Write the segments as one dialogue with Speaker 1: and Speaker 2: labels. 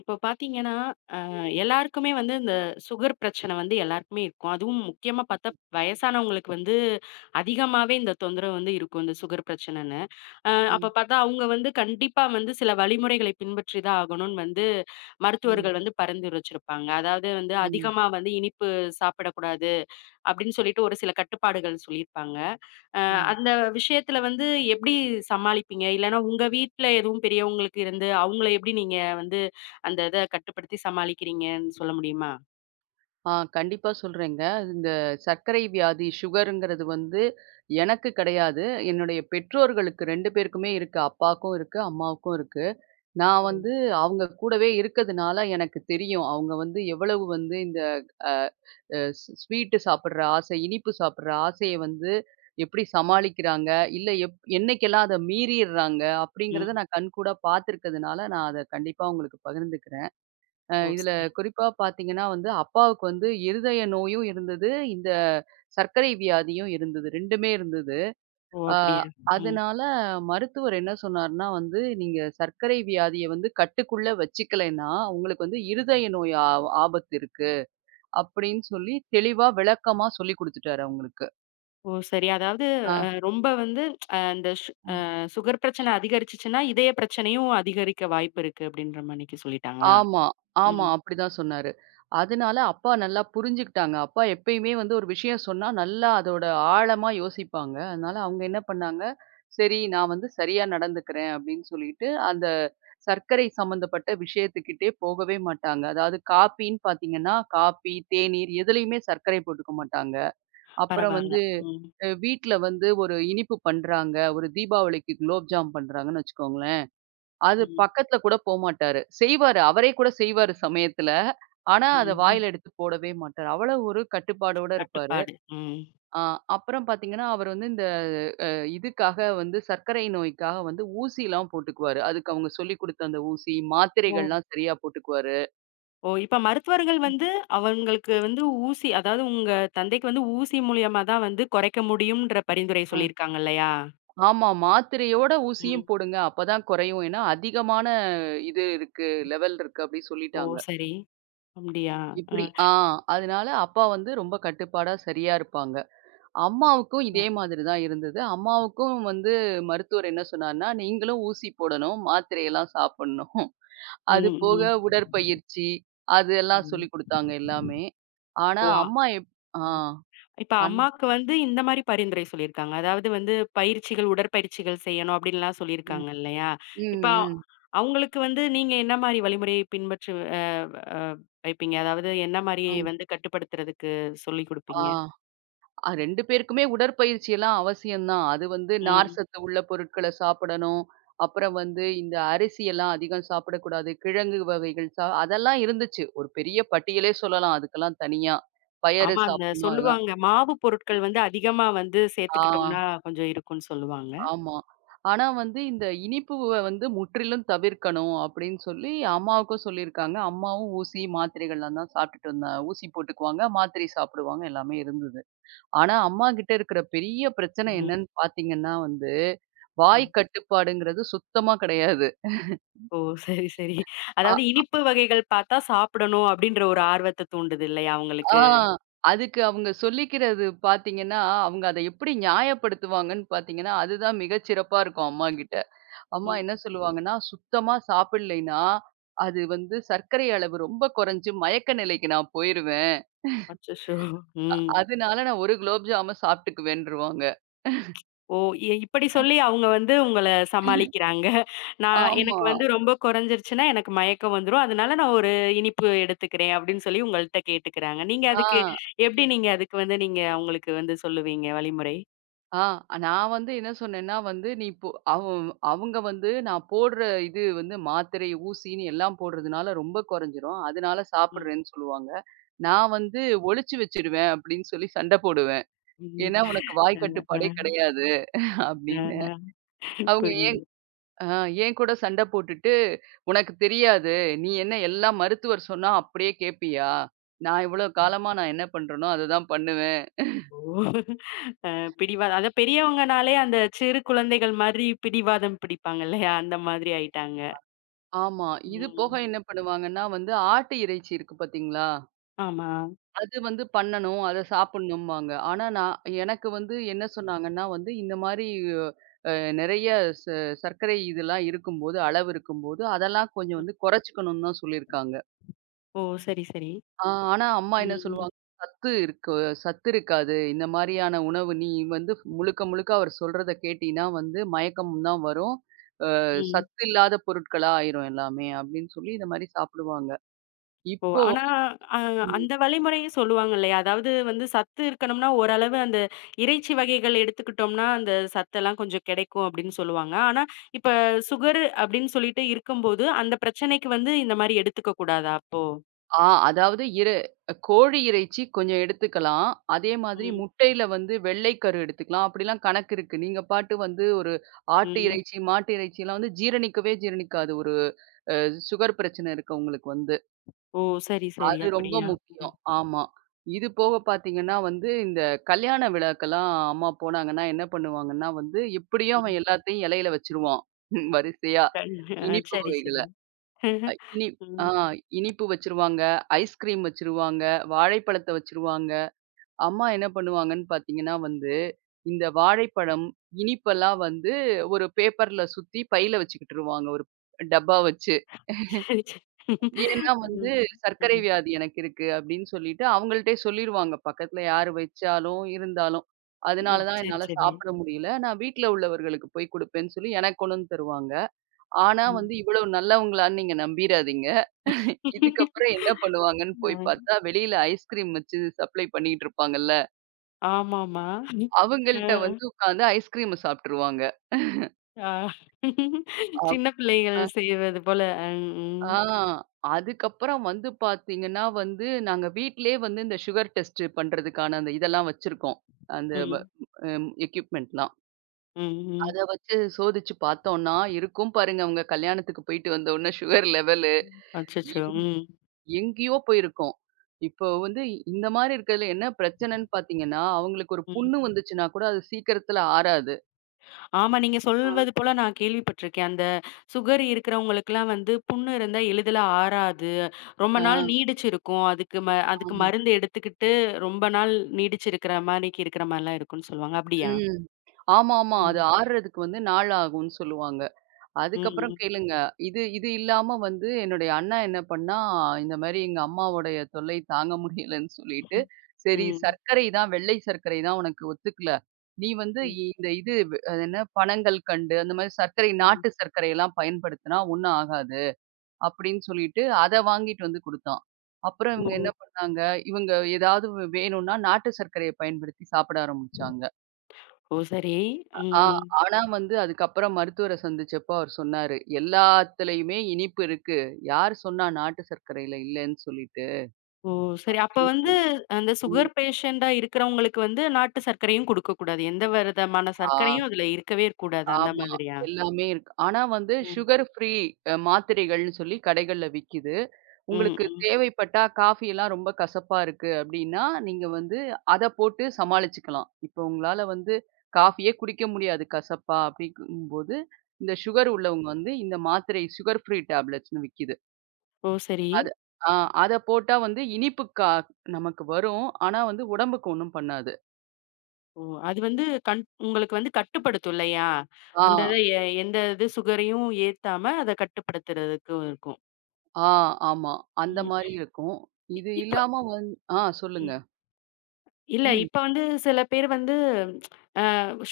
Speaker 1: இப்போ பார்த்தீங்கன்னா, அ எல்லாருக்குமே வந்து இந்த சுகர் பிரச்சனை வந்து எல்லாருக்குமே இருக்கும். அதுவும் முக்கியமா பார்த்தா வயசானவங்களுக்கு வந்து அதிகமாவே இந்த தொந்தரவு வந்து இருக்கும். இந்த சுகர் பிரச்சனைன்னு. அப்ப
Speaker 2: ம்.
Speaker 1: பார்த்தா அவங்க வந்து கண்டிப்பா வந்து சில வழிமுறைகளை பின்பற்றி தான் ஆகணும்னு வந்து
Speaker 2: ம்.
Speaker 1: மருத்துவர்கள் வந்து பரிந்துரைச்சிருப்பாங்க. அதாவது வந்து
Speaker 2: ம்.
Speaker 1: அதிகமா வந்து இனிப்பு சாப்பிடக்கூடாது அப்படின்னு சொல்லிட்டு ஒரு சில கட்டுப்பாடுகள் சொல்லியிருப்பாங்க. அ
Speaker 2: ம்.
Speaker 1: அந்த விஷயத்துல வந்து எப்படி சமாளிப்பீங்க? இல்லன்னா உங்க வீட்ல எதுவும் பெரியவங்களுக்கு இருந்து, அவங்கள எப்படி நீங்க வந்து அந்த இத கட்டுப்படுத்தி சமாளிக்கிறீங்கன்னு சொல்ல முடியுமா?
Speaker 2: கண்டிப்பா சொல்றேங்க. இந்த சர்க்கரை வியாதி, சுகர்ங்கிறது எனக்கு கிடையாது. என்னுடைய பெற்றோர்களுக்கு 2 பேருக்குமே இருக்கு. அப்பாவுக்கும் இருக்கு, அம்மாவுக்கும் இருக்கு. நான்
Speaker 1: ஓ!
Speaker 2: அவங்க கூடவே இருக்கதுனால எனக்கு தெரியும். அவங்க எவ்வளவு இந்த அ அ ஸ் ஸ்வீட்டு சாப்பிடுற ஆசை, இனிப்பு சாப்பிடுற ஆசைய எப்படி சமாளிக்கிறாங்க, இல்ல என்னைக்கெல்லாம் அத மீறிர்றாங்க அப்படிங்கிறத
Speaker 1: ம்.
Speaker 2: நான் கண்கூடா பார்த்துருக்கிறதுனால, நான் அத கண்டிப்பா உங்களுக்கு பகிர்ந்துக்கிறேன்.
Speaker 1: ஓ!
Speaker 2: இதுல
Speaker 1: சரி.
Speaker 2: குறிப்பா பார்த்தீங்கன்னா, அப்பாவுக்கு இருதய நோயும் இருந்தது. இந்த சர்க்கரை வியாதியும் இருந்தது. 2மே இருந்தது.
Speaker 1: ஓ!
Speaker 2: அ
Speaker 1: அப்படியா? ம்.
Speaker 2: அதனால மருத்துவர் என்ன சொன்னாருன்னா, "நீங்க சர்க்கரை வியாதிய கட்டுக்குள்ள வச்சுக்கலைன்னா, உங்களுக்கு இருதய நோய் ஆபத்து இருக்கு." அப்படின்னு சொல்லி தெளிவா விளக்கமா சொல்லிக் குடுத்துட்டாரு அவங்களுக்கு.
Speaker 1: ஓ! சரி. அதாவது
Speaker 2: ஆ.
Speaker 1: ரொம்ப வந்து இந்த சு அ சுகர் பிரச்சனை அதிகரிச்சுச்சுன்னா, இதய பிரச்சனையும் அதிகரிக்க வாய்ப்பு இருக்கு அப்படின்ற மாணிக்கு சொல்லிட்டாங்களா?
Speaker 2: ஆமா, ஆமா.
Speaker 1: ம்.
Speaker 2: அப்படிதான் சொன்னாரு. அதனால அப்பா நல்லா புரிஞ்சுக்கிட்டாங்க. அப்பா எப்பயுமே ஒரு விஷயம் சொன்னா, நல்லா அதோட ஆழமா யோசிப்பாங்க. அதனால அவங்க என்ன பண்ணாங்க, சரி நான் சரியா நடந்துக்கிறேன் அப்படின்னு சொல்லிட்டு, அந்த சர்க்கரை சம்மந்தப்பட்ட விஷயத்துக்கிட்டே போகவே மாட்டாங்க. அதாவது காப்பின்னு பார்த்தீங்கன்னா, காப்பி, தேநீர் எதுலயுமே சர்க்கரை போட்டுக்க மாட்டாங்க. அப்புறம்
Speaker 1: பரவால்ல.
Speaker 2: வந்து
Speaker 1: ம்.
Speaker 2: அ வீட்ல ஒரு இனிப்பு பண்றாங்க, ஒரு தீபாவளிக்கு குலோப் ஜாம் பண்றாங்கன்னு வச்சுக்கோங்களேன். அது
Speaker 1: ம்.
Speaker 2: பக்கத்துல கூட போமாட்டாரு. செய்வாரு. அவரே கூட செய்வாரு சமயத்துல. ஆனா, அத
Speaker 1: ம். ம்.
Speaker 2: வாயில எடுத்து போடவே மாட்டாரு. அவ்வளவு ஒரு கட்டுப்பாடோட இருப்பாரு.
Speaker 1: கட்டுப்பாடு. ம்.
Speaker 2: ஆ அப்புறம் பார்த்தீங்கன்னா, அவர் இந்த இதுக்காக சர்க்கரை நோய்க்காக ஊசிலாம் போட்டுக்குவாரு. அதுக்கு அவங்க சொல்லிக் குடுத்த அந்த ஊசி,
Speaker 1: ஓ!
Speaker 2: மாத்திரைகள்லாம் சரியா போட்டுக்குவாரு.
Speaker 1: ஓ! இப்ப மருத்துவர்கள் வந்து அவங்களுக்கு வந்து ஊசி அதாவது உங்க தந்தைக்கு வந்து ஊசி மூலியமா தான் வந்து குறைக்க முடியும்ன்ற பரிந்துரை
Speaker 2: அ
Speaker 1: சொல்லியிருக்காங்க இல்லையா?
Speaker 2: ஆமா. மாத்திரையோட ஊசியும்
Speaker 1: ம்.
Speaker 2: போடுங்க. அப்பதான் குறையும். ஏன்னா, அதிகமான இது இருக்கு, லெவல் இருக்கு அப்டி
Speaker 1: ஓ!
Speaker 2: சொல்லிட்டாங்க.
Speaker 1: சரி. அப்படியா? அ,
Speaker 2: இப்டி ஆ அதனால அப்பா ரொம்ப கட்டுப்பாடா சரியா இருப்பாங்க. அம்மாவுக்கும்
Speaker 1: அ.
Speaker 2: இதே மாதிரி தான் இருந்தது. அம்மாவுக்கும் மருத்துவர் என்ன சொன்னார்ன்னா, நீங்களும் ஊசி போடணும், மாத்திரையெல்லாம் சாப்பிடணும். அது
Speaker 1: ம்,
Speaker 2: போக
Speaker 1: ம்.
Speaker 2: உடற்பயிற்சி, அது எல்லாம்
Speaker 1: ம்.
Speaker 2: சொல்லிக் குடுத்தாங்க எல்லாமே. ஆனா
Speaker 1: ஓ!
Speaker 2: அம்மா எப் ஆ.
Speaker 1: ம். இப்ப
Speaker 2: அன்
Speaker 1: அம்மாக்கு வந்து இந்த மாரி பரிந்துரை சொல்லியிருக்காங்க. அதாவது வந்து பயிற்சிகள், உடற்பயிற்சிகள் செய்யணும் அப்படின்லாம்
Speaker 2: ம்.
Speaker 1: சொல்லியிருக்காங்க இல்லையா? இப்ப
Speaker 2: ம், ம்.
Speaker 1: அவங்களுக்கு வந்து நீங்க என்ன மாரி வழிமுறையை பின்பற்றி அ, அ வைப்பீங்க? அதாவது என்ன மாரி
Speaker 2: ம்.
Speaker 1: வந்து கட்டுப்படுத்துறதுக்கு சொல்லிக்
Speaker 2: ஆ.
Speaker 1: குடுப்பீங்க?
Speaker 2: அ 2 பேருக்குமே உடற்பயிற்சி எல்லாம் அவசியம் தான். அது
Speaker 1: ம்.
Speaker 2: நார்ச்சத்து உள்ள பொருட்கள சாப்பிடணும். அப்புறம் இந்த அரிசி எல்லாம் அதிகம் சாப்பிடக்கூடாது. கிழங்கு வகைகள் அதெல்லாம் இருந்துச்சு. ஒரு பெரிய பட்டியலே சொல்லலாம். அதுக்கெல்லாம் தனியா. பயறு
Speaker 1: ஆமா. அந்த
Speaker 2: சாப்பிடணும் அதெல்லாம்.
Speaker 1: சொல்லுவாங்க. மாவு பொருட்கள் வந்து அதிகமா வந்து
Speaker 2: ஆ
Speaker 1: சேர்த்துக்கிட்டோம்னா, கொஞ்சம் இருக்கும்னு சொல்லுவாங்க.
Speaker 2: ஆமா. ஆனா இந்த இனிப்புவ முற்றிலும் தவிர்க்கணும் அப்படின்னு சொல்லி அம்மாவுக்கும் சொல்லியிருக்காங்க. அம்மாவும் ஊசி, மாத்திரைகள்லாம் தான் சாப்பிட்டுட்டு இருந்தா ஊசி போட்டுக்குவாங்க. மாத்திரை சாப்பிடுவாங்க. எல்லாமே இருந்தது. ஆனா, அம்மா கிட்ட இருக்கிற பெரிய பிரச்சனை
Speaker 1: ம்,
Speaker 2: என்னன்னு பார்த்தீங்கன்னா, வாய்
Speaker 1: ம்.
Speaker 2: கட்டுப்பாடுங்கிறது சுத்தமா கிடையாது.
Speaker 1: ஓ! சரி, சரி. அதாவது
Speaker 2: அ
Speaker 1: இனிப்பு வகைகள் பார்த்தா சாப்பிடணும் அப்படின்ற ஒரு ஆர்வத்த தூண்டுது இல்லையா
Speaker 2: ஆ
Speaker 1: உங்களுக்கு?
Speaker 2: அதுக்கு அவங்க சொல்லிக்கிறது பார்த்தீங்கன்னா, அவங்க அத எப்படி நியாயப்படுத்துவாங்கன்னு பார்த்தீங்கன்னா, அதுதான் மிகச்சிறப்பா இருக்கும் அம்மாகிட்ட. அம்மா
Speaker 1: ம்.
Speaker 2: என்ன சொல்லுவாங்கன்னா, "சுத்தமா சாப்பிடலைன்னா, அது சர்க்கரை அளவு ரொம்ப குறைஞ்சு மயக்க நிலைக்கு நான் போயிருவேன்.
Speaker 1: அச்சச்சோ! ம்.
Speaker 2: அதனால நான் 1 குலோப் ஜாம சாப்பிட்டுக்குவேன்ருவாங்க."
Speaker 1: ஓ! இப்படி சொல்லி அவங்க வந்து உங்கள சமாளிக்கிறாங்க. நான்
Speaker 2: ஆமா.
Speaker 1: எனக்கு வந்து ரொம்ப குறைஞ்சிருச்சுன்னா, எனக்கு மயக்கம் வந்துரும். அதனால நான் ஒரு இனிப்பு எடுத்துக்கிறேன் அப்படின்னு சொல்லி உங்கள்ட்ட கேட்டுக்கிறாங்க. நீங்க
Speaker 2: ஆ.
Speaker 1: அதுக்கு எப்படி நீங்க அதுக்கு வந்து நீங்க அவங்களுக்கு வந்து சொல்லுவீங்க வழிமுறை?
Speaker 2: ஆ நான் என்ன சொன்னேன்னா, நீ இப்போ அவங்க நான் போடுற இது மாத்திரை, ஊசின்னு எல்லாம் போடுறதுனால ரொம்ப குறைஞ்சிரும். அதனால
Speaker 1: ம்.
Speaker 2: சாப்பிடுறேன்னு சொல்லுவாங்க. நான் ஒளிச்சு வச்சுருவேன் அப்படின்னு சொல்லி சண்டை போடுவேன்.
Speaker 1: ம்.
Speaker 2: ஏன்னா உனக்கு
Speaker 1: அ,
Speaker 2: வாய்
Speaker 1: அ.
Speaker 2: கட்டுப்பாடே கிடையாது அப்படின்னேன்.
Speaker 1: ஆஹா.
Speaker 2: அவங்க ஏன்
Speaker 1: புரியுது.
Speaker 2: ஆ என் கூட சண்டை போட்டுட்டு, "உனக்கு தெரியாது. நீ என்ன எல்லா மருத்துவர் சொன்னா அப்படியே கேட்பியா? நான் இவ்வளோ காலமா என்ன பண்றேனோ, அததான் பண்ணுவேன்."
Speaker 1: ஓ! அ பிடிவாதம் அதான் பெரியவங்கனாலே அந்த சிறு குழந்தைகள் மாதிரி பிடிவாதம் பிடிப்பாங்க இல்லையா? அந்த மாதிரி ஆயிட்டாங்க.
Speaker 2: ஆமா. இது
Speaker 1: ம்.
Speaker 2: போக என்ன பண்ணுவாங்கன்னா, ஆட்டு இறைச்சி இருக்கு பார்த்தீங்களா?
Speaker 1: ஆமா.
Speaker 2: அது பண்ணணும். அத சாப்பிடணும்பாங்க. ஆனா, எனக்கு என்ன சொன்னாங்கன்னா, இந்த மாரி அ நெறைய ச சர்க்கரை இதெல்லாம் இருக்கும்போது, அளவு இருக்கும்போது, அதெல்லாம் கொஞ்சம் குறைச்சுக்கணும்னு தான் சொல்லியிருக்காங்க.
Speaker 1: ஓ! சரி, சரி.
Speaker 2: ஆ ஆனா அம்மா என்ன
Speaker 1: ம்,
Speaker 2: சொல்லுவாங்க, "சத்து இருக்கு, சத்து இருக்காது. இந்த மாரியான உணவு நீ வந்து முழுக்க முழுக்க அவர் சொல்றத கேட்டீன்னா மயக்கம் தான் வரும்.
Speaker 1: ம்.
Speaker 2: சத்து இல்லாத பொருட்களா ஆயிரும் எல்லாமே." அப்படின்னு சொல்லி இந்த மாரி சாப்பிடுவாங்க.
Speaker 1: ஓ!
Speaker 2: இப்போ
Speaker 1: ஆனா அ அந்த வழிமுறையும் சொல்லுவாங்க இல்லையா? அதாவது வந்து சத்து இருக்கணும்னா ஓரளவு அந்த இறைச்சி வகைகள் எடுத்துக்கிட்டோம்னா, அந்த சத்தெல்லாம் கொஞ்சம் கிடைக்கும் அப்படின்னு சொல்லுவாங்க. ஆனா இப்ப சுகர் அப்படின்னு சொல்லிட்டு இருக்கும்போது, அந்த பிரச்சனைக்கு வந்து இந்த மாரி எடுத்துக்க கூடாதா அப்போ?
Speaker 2: அதாவது கோழி இறைச்சி கொஞ்சம் எடுத்துக்கலாம். அதே மாதிரி
Speaker 1: ம்,
Speaker 2: முட்டையில வெள்ளைக்கரு எடுத்துக்கலாம். அப்படிலாம் கணக்கு இருக்கு. நீங்க பாட்டு ஒரு ஆட்டு
Speaker 1: ம்.
Speaker 2: இறைச்சி, மாட்டு இறைச்சிலாம் ஜீரணிக்கவே ஜீரணிக்காது. ஒரு அ சுகர் பிரச்சனை இருக்கவங்களுக்கு வந்து.
Speaker 1: ஓ! சரி, சரி.
Speaker 2: அது ரொம்ப
Speaker 1: அப்படியா? ம்,
Speaker 2: முக்கியம். ஆமா. இது போக
Speaker 1: ம்,
Speaker 2: பார்த்தீங்கன்னா, இந்த கல்யாண விழாக்கெல்லாம் அம்மா போனாங்கன்னா என்ன பண்ணுவாங்கன்னா, எப்படியும்
Speaker 1: ம்.
Speaker 2: அவன் எல்லாத்தையும் இலையில வச்சுருவான். வரிசையா.
Speaker 1: கண் அ
Speaker 2: இனிப்பு
Speaker 1: சரி,
Speaker 2: வகைகள.
Speaker 1: சரி.
Speaker 2: அ இனி ஆ
Speaker 1: ம்.
Speaker 2: இனிப்பு வச்சுருவாங்க, ஐஸ்கிரீம் வச்சுருவாங்க, வாழைப்பழத்த வச்சுருவாங்க. அம்மா என்ன பண்ணுவாங்கன்னு பார்த்தீங்கன்னா, இந்த வாழைப்பழம், இனிப்பெல்லாம் ஒரு பேப்பர்ல சுத்தி பையில வச்சுக்கிட்டுருவாங்க ஒரு டப்பா வச்சு.
Speaker 1: சரி, சரி.
Speaker 2: ஏன்னா
Speaker 1: ம்,
Speaker 2: சர்க்கரை
Speaker 1: ம்.
Speaker 2: வியாதி எனக்கு இருக்கு அப்படின்னு சொல்லிட்டு அவங்கள்ட்டயே சொல்லிருவாங்க. பக்கத்துல யார் வச்சாலும், இருந்தாலும்.
Speaker 1: ஓ!
Speaker 2: அதனால தான்
Speaker 1: சரி,
Speaker 2: என்னால
Speaker 1: சரி.
Speaker 2: சாப்பிட முடியல. நான் வீட்ல உள்ளவர்களுக்கு போய் குடுப்பேன்னு சொல்லி எனக்கு கொண்டு வந்து தருவாங்க. ஆனா
Speaker 1: ம்.
Speaker 2: இவ்வளவு நல்லவங்களான்னு நீங்க நம்பிராதீங்க. இதுக்கப்புறம் என்ன பண்ணுவாங்கன்னு
Speaker 1: அ.
Speaker 2: போய் பார்த்தா, வெளியில ஐஸ்கிரீம் வச்சு சப்ளை பண்ணிட்டு இருப்பாங்கல்ல.
Speaker 1: ஆமாமா. அ,
Speaker 2: அவங்கள்ட்ட உட்கார்ந்து ஐஸ்கிரீம சாப்பிட்டுருவாங்க.
Speaker 1: ஆ. ஆ.
Speaker 2: அப்
Speaker 1: சின்ன பிள்ளைகள்
Speaker 2: அ
Speaker 1: செய்வது போல. ம்,
Speaker 2: ஆ அதுக்கப்புறம் பார்த்தீங்கன்னா, நாங்க வீட்டிலேயே இந்த சுகர் டெஸ்ட் பண்றதுக்கான அந்த இதெல்லாம் வச்சிருக்கோம். அந்த வ
Speaker 1: ம்,
Speaker 2: ம் எக்யூப்மெண்ட்லாம்.
Speaker 1: ம், ம்.
Speaker 2: அத வச்சு சோதிச்சு பார்த்தோம்னா, இருக்கும் பாருங்க அவங்க கல்யாணத்துக்கு போயிட்டு வந்த உடனே சுகர் லெவலு.
Speaker 1: அச்சச்சோ! ம்,
Speaker 2: எங்கேயோ போயிருக்கும். இப்போ இந்த மாரி இருக்கிறதுல என்ன பிரச்சனைன்னு பார்த்தீங்கன்னா, அவங்களுக்கு ஒரு
Speaker 1: ம்.
Speaker 2: புண்ணு வந்துச்சுன்னா கூட அது சீக்கிரத்துல ஆறாது.
Speaker 1: ஆமா. நீங்க
Speaker 2: ஆ,
Speaker 1: சொல்வது போல நான் கேள்விப்பட்டிருக்கேன். அந்த சுகர் இருக்கிறவங்களுக்கெல்லாம் வந்து புண்ணு இருந்தா எளிதில ஆறாது. ரொம்ப
Speaker 2: ஆ,
Speaker 1: நாள் நீடிச்சிருக்கும். அதுக்கு மருந்து எடுத்துக்கிட்டு ரொம்ப நாள் நீடிச்சிருக்கிற மாரிக்கு இருக்கிற மாரிலாம் இருக்கும்னு சொல்லுவாங்க. அப்படியா?
Speaker 2: ம். ஆமாமா. அது
Speaker 1: ம்.
Speaker 2: ஆறுறதுக்கு நாள் ஆகும்னு சொல்லுவாங்க. அதுக்கப்புறம்
Speaker 1: ம்.
Speaker 2: கேளுங்க. இது இது இல்லாம என்னுடைய அண்ணா என்ன பண்ணா, இந்த மாரி எங்க அம்மாவோடைய தொல்லை தாங்க முடியலன்னு சொல்லிட்டு,
Speaker 1: ம்.
Speaker 2: சரி
Speaker 1: ம்.
Speaker 2: சர்க்கரை தான் வெள்ளை சர்க்கரை தான் உனக்கு ஒத்துக்கல. நீ
Speaker 1: ம்.
Speaker 2: இந்த இது அது என்ன பனங்கல்கண்டு அந்த மாரி சர்க்கரை
Speaker 1: ம்.
Speaker 2: நாட்டு சர்க்கரையெல்லாம் பயன்படுத்தினா ஒண்ணும் ஆகாது. அப்படின்னு சொல்லிட்டு, அத வாங்கிட்டு வந்து குடுத்தான். அப்புறம்
Speaker 1: ஓ!
Speaker 2: இவங்க என்ன பண்ணாங்க, இவங்க ஏதாவது வேணும்னா நாட்டு சர்க்கரைய பயன்படுத்தி சாப்பிட ஆரம்பிச்சாங்க.
Speaker 1: ஓ! சரி. ம்.
Speaker 2: ஆ
Speaker 1: ம்.
Speaker 2: ஆனா அதுக்கப்புறம் மருத்துவர சந்திச்சப்போ அவர் சொன்னாரு, "எல்லாத்துலயுமே இனிப்பு இருக்கு. யார் சொன்னா நாட்டு சர்க்கரையில இல்லன்னு சொல்லிட்டு?"
Speaker 1: ஓ! சரி. அப்ப
Speaker 2: அப்படின்னு
Speaker 1: வந்து
Speaker 2: சொல்லி
Speaker 1: அந்த
Speaker 2: ம்.
Speaker 1: சுகர் பேஷண்டா இருக்கிறவங்களுக்கு வந்து நாட்டு சர்க்கரையும் குடுக்கக்கூடாது. எந்த விதமான
Speaker 2: ஆ.
Speaker 1: சர்க்கரையும் அதுல இருக்கவே கூடாது. அந்த
Speaker 2: ஆமா.
Speaker 1: மாதிரியா?
Speaker 2: எல்லாமே இருக்கு. ஆனா
Speaker 1: ம்.
Speaker 2: சுகர் ஃப்ரீ மாத்திரைகள்னு சொல்லி கடைகள்ல விக்கிது.
Speaker 1: ம்.
Speaker 2: உங்களுக்கு
Speaker 1: ம்.
Speaker 2: தேவைப்பட்டா காஃபிலாம் ரொம்ப கசப்பா இருக்கு அப்டின்னா, நீங்க அத போட்டு சமாளிச்சுக்கலாம். இப்போ உங்களால காஃபியே குடிக்க முடியாது கசப்பா அப்டிங்கும்போது, இந்த சுகர் உள்ளவங்க இந்த மாத்திரை சுகர் ஃப்ரீ டேப்லெட்ஸ்ன்னு விக்கிது.
Speaker 1: ஓ! சரி.
Speaker 2: அது ஆ அத போட்டா இனிப்பு நமக்கு வரும். ஆனா உடம்புக்கு ஒண்ணும் பண்ணாது.
Speaker 1: ஓ! அது வந்து உங்களுக்கு வந்து கட்டுப்படுத்தும் இல்லையா? அந்த இத
Speaker 2: ஆ,
Speaker 1: எந்த இது சுகரையும் ஏத்தாம அத கட்டுப்படுத்துறதுக்கும் இருக்கும்.
Speaker 2: ஆ, ஆமா. அந்த
Speaker 1: ம்.
Speaker 2: மாரி இருக்கும். இது
Speaker 1: இப்ப
Speaker 2: இல்லாம வந் ஆ சொல்லுங்க.
Speaker 1: ம். இல்ல
Speaker 2: ம்.
Speaker 1: இப்ப வந்து சில பேர் வந்து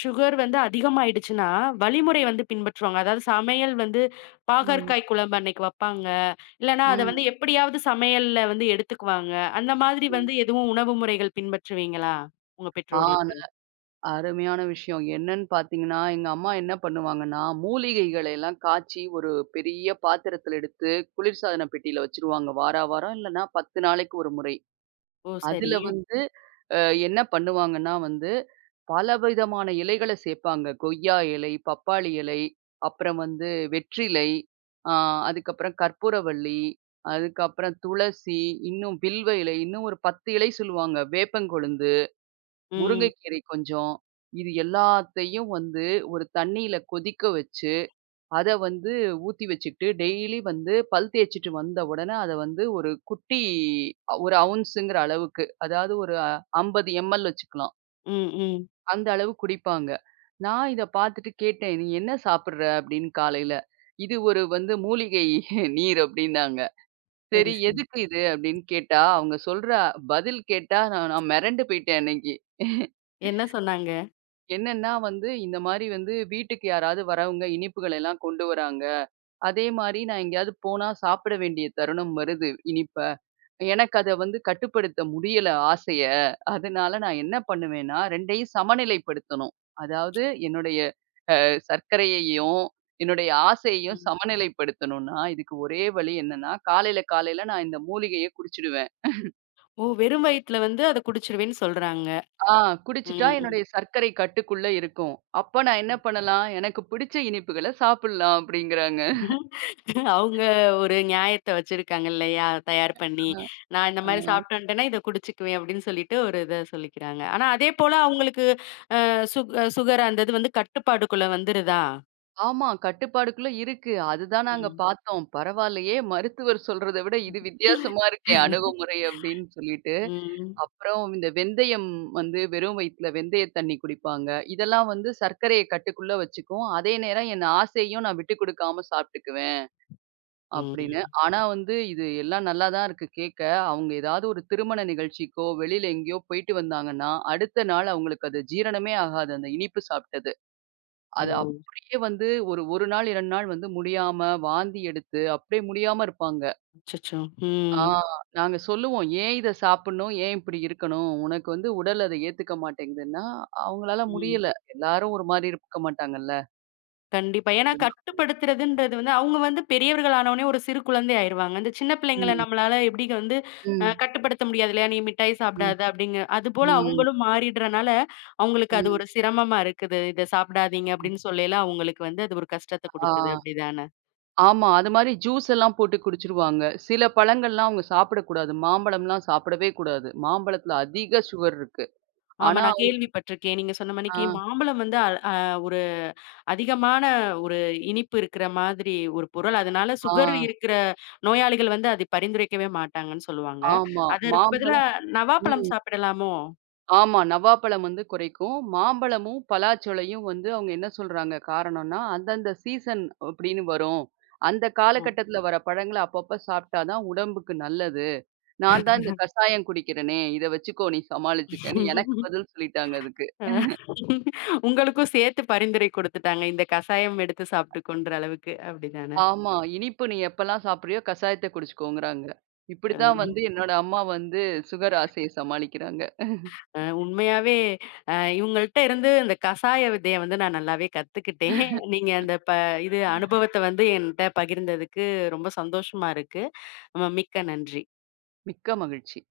Speaker 1: சுகர் வந்து அதிகமாயிடுச்சுன்னா, வழிமுறை வந்து பின்பற்றுவாங்க. அதாவது சமையல் வந்து
Speaker 2: ம்.
Speaker 1: பாகற்காய் குழம்பு அன்னைக்கு வப்பாங்க. இல்லன்னா அத வந்து
Speaker 2: ம்.
Speaker 1: எப்படியாவது சமையல்ல வந்து எடுத்துக்குவாங்க. அந்த மாதிரி
Speaker 2: ம்.
Speaker 1: வந்து எதுவும் உணவு முறைகள் பின்பற்றுவீங்களா? உங்க
Speaker 2: ஆ
Speaker 1: பெற்றோர்களுக்கு?
Speaker 2: ந- அருமையான விஷயம். என்னன்னு பார்த்தீங்கன்னா, எங்க அம்மா என்ன பண்ணுவாங்கன்னா, மூலிகைகளை எல்லாம் காய்ச்சி ஒரு பெரிய பாத்திரத்தில எடுத்து குளிர்சாதன பெட்டியில வச்சுருவாங்க. வாரா வாரம் இல்லன்னா 10 நாளைக்கு ஒரு முறை.
Speaker 1: ஓ! சரி.
Speaker 2: அதுல வந்து அ என்ன பண்ணுவாங்கன்னா, பலவிதமான இலைகள சேர்ப்பாங்க. கொய்யா இலை, பப்பாளி இலை, அப்புறம் வெற்றிலை, ஆ அதுக்கப்புறம் கற்பூரவள்ளி, அதுக்கப்புறம் துளசி, இன்னும் வில்வ இலை, இன்னும் ஒரு 10 இலை சொல்லுவாங்க. வேப்பங்கொழுந்து.
Speaker 1: ம்.
Speaker 2: முருங்கைக்கீரை கொஞ்சம். இது எல்லாத்தையும் ஒரு தண்ணீல கொதிக்க வச்சு, அத ஊத்தி வச்சுக்கிட்டு, டெய்லி பல் தேய்ச்சுட்டு வந்த உடனே அத ஒரு குட்டி 1 அவுன்ஸுங்கிற அளவுக்கு, அதாவது ஒரு 50 எம்எல் வச்சுக்கலாம்.
Speaker 1: ம், ம்.
Speaker 2: அந்த அளவு குடிப்பாங்க. நான் இத பார்த்துட்டு கேட்டேன், "நீ என்ன சாப்பிடுற?" அப்படின்னு காலையில. "இது ஒரு மூலிகை நீர்" அப்படின்னாங்க.
Speaker 1: சரி,
Speaker 2: சரி
Speaker 1: சரி.
Speaker 2: எதுக்கு இது அப்படின்னு கேட்டா, அவங்க சொல்ற பதில் கேட்டா நான் நான் மிரண்டு போயிட்டேன் அன்னைக்கு.
Speaker 1: என்ன சொன்னாங்க?
Speaker 2: என்னன்னா, இந்த மாரி வீட்டுக்கு யாராவது வரவங்க இனிப்புகள் எல்லாம் கொண்டு வராங்க. அதே மாரி நான் எங்கேயாவது போனா சாப்பிட வேண்டிய தருணம் வருது, இனிப்ப. எனக்கு அத கட்டுப்படுத்த முடியல ஆசைய. அதனால நான் என்ன பண்ணுவேன்னா, 2யும் சமநிலைப்படுத்தணும். அதாவது என்னுடைய சர்க்கரையையும், என்னுடைய ஆசையையும்
Speaker 1: ம்.
Speaker 2: சமநிலைப்படுத்தணும்னா, இதுக்கு ஒரே வழி என்னன்னா, காலையில காலையில நான் இந்த மூலிகைய குடிச்சிடுவேன்.
Speaker 1: ஓ! வெறும் வயித்துல வந்து அத குடிச்சுருவேன்னு சொல்றாங்க.
Speaker 2: ஆ குடிச்சுட்டா
Speaker 1: ம், ம்.
Speaker 2: என்னுடைய சர்க்கரை கட்டுக்குள்ள இருக்கும். அப்ப நான் என்ன பண்ணலாம்? எனக்கு பிடிச்ச இனிப்புகள சாப்பிடலாம் அப்படிங்கிறாங்க.
Speaker 1: அவங்க ஒரு நியாயத்த வச்சிருக்காங்க இல்லையா? தயார் பண்ணி, நான் இந்த
Speaker 2: ஆ.
Speaker 1: மாரி சாப்பிட்டு வந்துட்டேன்னா, இத குடிச்சுக்குவேன் அப்படின்னு சொல்லிட்டு ஒரு இத சொல்லிக்கிறாங்க. ஆனா அதே போல அவங்களுக்கு அ சுக் சுகர் அந்த இது வந்து கட்டுப்பாடுக்குள்ள வந்துருதா?
Speaker 2: ஆமா கட்டுப்பாடுக்குள்ள இருக்கு. அதுதான் நாங்க
Speaker 1: ம்.
Speaker 2: பார்த்தோம். பரவாயில்லையே மருத்துவர் சொல்றத விட இது வித்தியாசமா இருக்கே அணுகுமுறை அப்படின்னு சொல்லிட்டு.
Speaker 1: ம்.
Speaker 2: அப்புறம் இந்த வெந்தயம் வெறும் வயித்துல வெந்தய தண்ணி குடிப்பாங்க. இதெல்லாம் சர்க்கரைய கட்டுக்குள்ள வச்சுக்கும். அதே நேரம் என் ஆசையும் நான் விட்டு குடுக்காம சாப்பிட்டுக்குவேன். அப்படின்னு.
Speaker 1: ம்.
Speaker 2: ஆனா இது எல்லாம் நல்லா தான் இருக்கு கேட்க. அவங்க ஏதாவது ஒரு திருமண நிகழ்ச்சிக்கோ, வெளியில எங்கேயோ போயிட்டு வந்தாங்கன்னா, அடுத்த நாள் அவங்களுக்கு அது ஜீரணமே ஆகாது அந்த இனிப்பு சாப்பிட்டது.
Speaker 1: ஓ!
Speaker 2: அது அப்படியே ஒரு 1 நாள் 2 நாள் முடியாம, வாந்தி எடுத்து அப்படியே முடியாம இருப்பாங்க.
Speaker 1: அச்சச்சோ!
Speaker 2: ஆ
Speaker 1: ம்.
Speaker 2: நாங்க சொல்லுவோம், "ஏன் இத சாப்பிடணும்? ஏன் இப்படி இருக்கணும்? உனக்கு உடல் அத ஏத்துக்க மாட்டேங்குதுன்னா" அவங்களால
Speaker 1: ம்.
Speaker 2: முடியல. எல்லாரும் ஒரு மாரி இருக்க மாட்டாங்கல்ல.
Speaker 1: கண்டிப்பா. ஏன்னா
Speaker 2: அதுதான்.
Speaker 1: கட்டுப்படுத்துறதுன்றது வந்து அவங்க வந்து பெரியவர்கள் ஆனவுனே ஒரு சிறு குழந்தை ஆயிருவாங்க. இந்த சின்ன பிள்ளைங்கள
Speaker 2: ம்,
Speaker 1: நம்மளால எப்படி வந்து
Speaker 2: ம்,
Speaker 1: கட்டுப்படுத்த முடியாது இல்லையா? "நீ மிட்டாய்
Speaker 2: ம்,
Speaker 1: சாப்பிடாத" அப்படிங்க. அதுபோல
Speaker 2: ம்,
Speaker 1: அவங்களும் மாறிடுறனால, அவங்களுக்கு அது
Speaker 2: ம்,
Speaker 1: ஒரு சிரமமா இருக்குது. "இத சாப்பிடாதீங்க"
Speaker 2: ம்.
Speaker 1: அப்படின்னு சொல்லையில அவங்களுக்கு வந்து அது ஒரு கஷ்டத்த
Speaker 2: ஆ.
Speaker 1: குடுக்குது. அப்படிதானே?
Speaker 2: ஆமா. அது மாரி ஜூஸ் எல்லாம் போட்டு குடிச்சுருவாங்க. சில பழங்கள்லாம் அவங்க சாப்பிடக்கூடாது. மாம்பழம்லாம் சாப்பிடவே கூடாது. மாம்பழத்துல அதிக சுகர் இருக்கு.
Speaker 1: ஆமா,
Speaker 2: ஆனா
Speaker 1: நான்
Speaker 2: அவங்க-
Speaker 1: கேள்விப்பட்டுருக்கேன். நீங்க சொன்ன
Speaker 2: ஆ,
Speaker 1: மாணிக்கு மாம்பழம் வந்து அ அ அதிகமான ஒரு இனிப்பு இருக்கிற மாதிரி ஒரு பொருள். அதனால
Speaker 2: ஆ,
Speaker 1: சுகர் இருக்கிற நோயாளிகள் வந்து அதை பரிந்துரைக்கவே மாட்டாங்கன்னு சொல்லுவாங்க.
Speaker 2: ஆமா.
Speaker 1: அதற்கு பதிலா
Speaker 2: மாம்பழம்
Speaker 1: நவாப்பழம்
Speaker 2: ம்.
Speaker 1: சாப்பிடலாமோ?
Speaker 2: ஆமா. நவாப்பழம் குறைக்கும். மாம்பழமும், பலாச்சொளையும் அவங்க என்ன சொல்றாங்க காரணம்னா, அந்தந்த சீசன் அப்படின்னு வரும். அந்த
Speaker 1: ஓ!
Speaker 2: காலகட்டத்துல வர பழங்கள அப்பப்ப சாப்பிட்டா தான் உடம்புக்கு நல்லது. நான் தான் இந்த கசாயம் குடிக்கிறேனே, இத வச்சுக்கோ நீ சமாளிச்சுக்கன்னு எனக்கு பதில் சொல்லிட்டாங்க அதுக்கு.
Speaker 1: அ உங்களுக்கும் சேர்த்து பரிந்துரை குடுத்துட்டாங்க. இந்த கசாயம் எடுத்து சாப்பிட்டுக்கோன்ற அளவுக்கு அப்படிதானே?
Speaker 2: ஆமா. இனிப்பு நீ எப்பலாம் சாப்பிடுறியோ, கசாயத்த குடிச்சுக்கோங்கறாங்க.
Speaker 1: அ
Speaker 2: இப்படித்தான் என்னோட அம்மா சுகர் ஆசைய சமாளிக்கிறாங்க.
Speaker 1: அ உண்மையாவே இவங்கள்ட்ட இருந்து இந்த கசாய விதைய வந்து நான் நல்லாவே கத்துக்கிட்டேன். நீங்க அந்த இது அனுபவத்த வந்து என்ட்ட பகிர்ந்ததுக்கு ரொம்ப சந்தோஷமா இருக்கு. மிக்க நன்றி.
Speaker 2: மிக்க மகிழ்ச்சி.